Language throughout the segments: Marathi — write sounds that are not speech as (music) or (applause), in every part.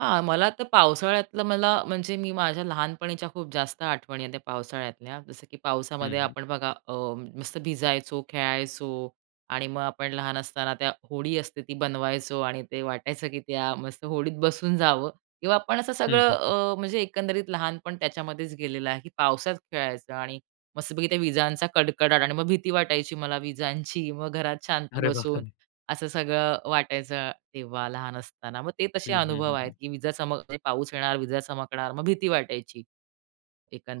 हां, मला तर पावसाळ्यातलं मला म्हणजे मी माझ्या लहानपणीच्या खूप जास्त आठवणी आहेत त्या पावसाळ्यातल्या. जसं, की पावसामध्ये हं, हं. आपण बघा अ, मस्त भिजायचो, खेळायचो आणि मग आपण लहान असताना त्या होडी असते ती बनवायचो आणि ते वाटायचं, की त्या मस्त होडीत बसून जावं किंवा आपण असं हं, सगळं हं. अ, म्हणजे एकंदरीत लहानपण त्याच्यामध्येच गेलेलं आहे, की पावसात खेळायचं आणि मस्तपैकी त्या विजांचा कडकडाट आणि मग भीती वाटायची मला विजांची. मग घरात शांत अरे बसून बापरे! असं सगळं वाटायचं तेव्हा लहान असताना. मग ते तसे हं, हं, अनुभव हं, आहेत, हं. की विजा चमक, म्हणजे पाऊस येणार, विजा चमकणार मग भीती वाटायची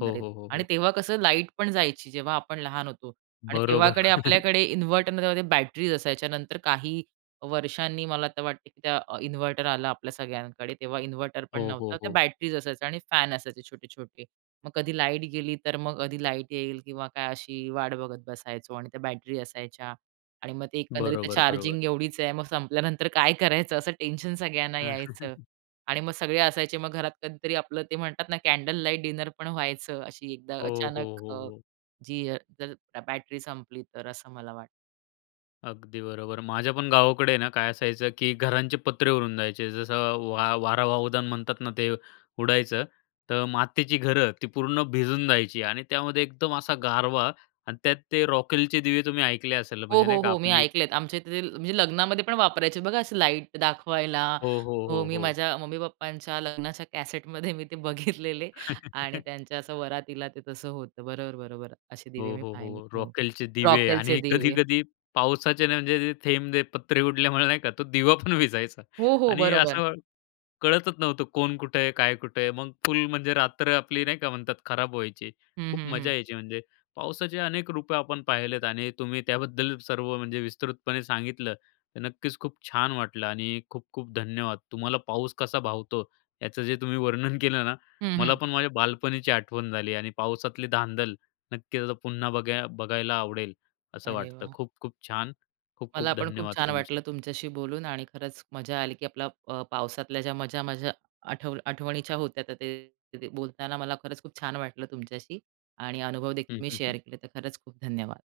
हो, हो, हो, आणि हो. तेव्हा कसं लाईट पण जायची, जेव्हा आपण लहान होतो आणि बरोबर. तेव्हाकडे (chuckles) आपल्याकडे इन्व्हर्टर नव्हते. त्या बॅटरीज असायच्या, नंतर काही वर्षांनी मला तर वाटतं, की त्या इन्व्हर्टर आला आपल्या सगळ्यांकडे, तेव्हा इन्व्हर्टर पण हो, नव्हता. हो, त्या हो. बॅटरीज असायच्या आणि फॅन असायचे छोटे-छोटे. मग कधी लाईट गेली, तर मग कधी लाईट येईल किंवा काय अशी वाट बघत बसायचो आणि त्या बॅटरी असायच्या आणि मग ते एकंदरीत बरोबर, बरोबर. चार्जिंग एवढीच आहे, मग संपल्यानंतर काय करायचं असं टेन्शन सगळ्यांना यायचं. (chuckles) आणि मग सगळे असायचे मग घरात कधीतरी आपलं ते म्हणतात ना, कॅन्डल लाईट डिनर पण व्हायचं अशी एकदा हो, हो, अचानक हो, अ, हो. जी अ, (unintelligible) बॅटरी संपली तर, असं मला वाटतं. अगदी बरोबर. माझ्या पण गावाकडे आहे ना काय असायचं, की घरांचे पत्रे उडून जायचे. जसं वा वारा वावदान म्हणतात ना ते, उडायचं. तर मातीची घरं ती पूर्ण भिजून जायची आणि त्यामध्ये एकदम असा गारवा आणि त्यात ते रॉकेलचे दिवे तुम्ही ऐकले असेल हो, म्हणजे हो, नाही का हो. मी आपली ऐकलेत आमच्या इथे ते म्हणजे लग्नामध्ये पण वापरायचे आहेत बघा अशी लाईट दाखवायला. हो, हो, हो, हो, मी हो. माझ्या मम्मी-पप्पांच्या लग्नाच्या कॅसेटमध्ये मी ते बघितलेले. आणि त्यांच्या असं (chuckles) वरातीला ते तसं होतं बरोबर-बरोबर. असे दिवे हो, मी हो, पाहिलेत हो. हो. रॉकेलचे दिवे रॉकेलचे आणि दिवे. कधी-कधी पावसाचे ना म्हणजे ते थेंब पत्रे उडल्यामुळे नाही का तो दिवा पण विझायचा. हो, हो. आणि बरोबर. असं कळतच नव्हतं कोण कुठे आहे, काय कुठे आहे. मग फुल म्हणजे रात्र आपली नाही का म्हणतात खराब व्हायची. हं, खूप हं, हं. मजा यायची म्हणजे पावसाचे अनेक रूपं आपण पाहिलेत आणि तुम्ही त्याबद्दल सर्व म्हणजे विस्तृतपणे सांगितलं. तर नक्कीच, खूप छान वाटलं आणि खूप-खूप धन्यवाद. तुम्हाला पाऊस कसा भावतो याचं जे तुम्ही वर्णन केलं ना, हं, मला हं. पण माझ्या बालपणीची आठवण झाली आणि पावसातली धांदल. नक्कीच, आता पुन्हा बघा बघायला आवडेल असं अरे वाटतं. वाह! खूप-खूप छान. मला खूप-खूप पण खूप धन्यवाद छान वाटलं तुमचे. तुमच्याशी बोलून आणि खरंच मजा आली, की आपला अ, पावसातल्या ज्या मजा माझ्या आठ आठवणीच्या होत्या, तर ते ते बोलताना मला खरंच खूप छान वाटलं तुमच्याशी आणि अनुभवदेखील हं, मी हं, शेअर हं. केले. तर खरंच खूप धन्यवाद.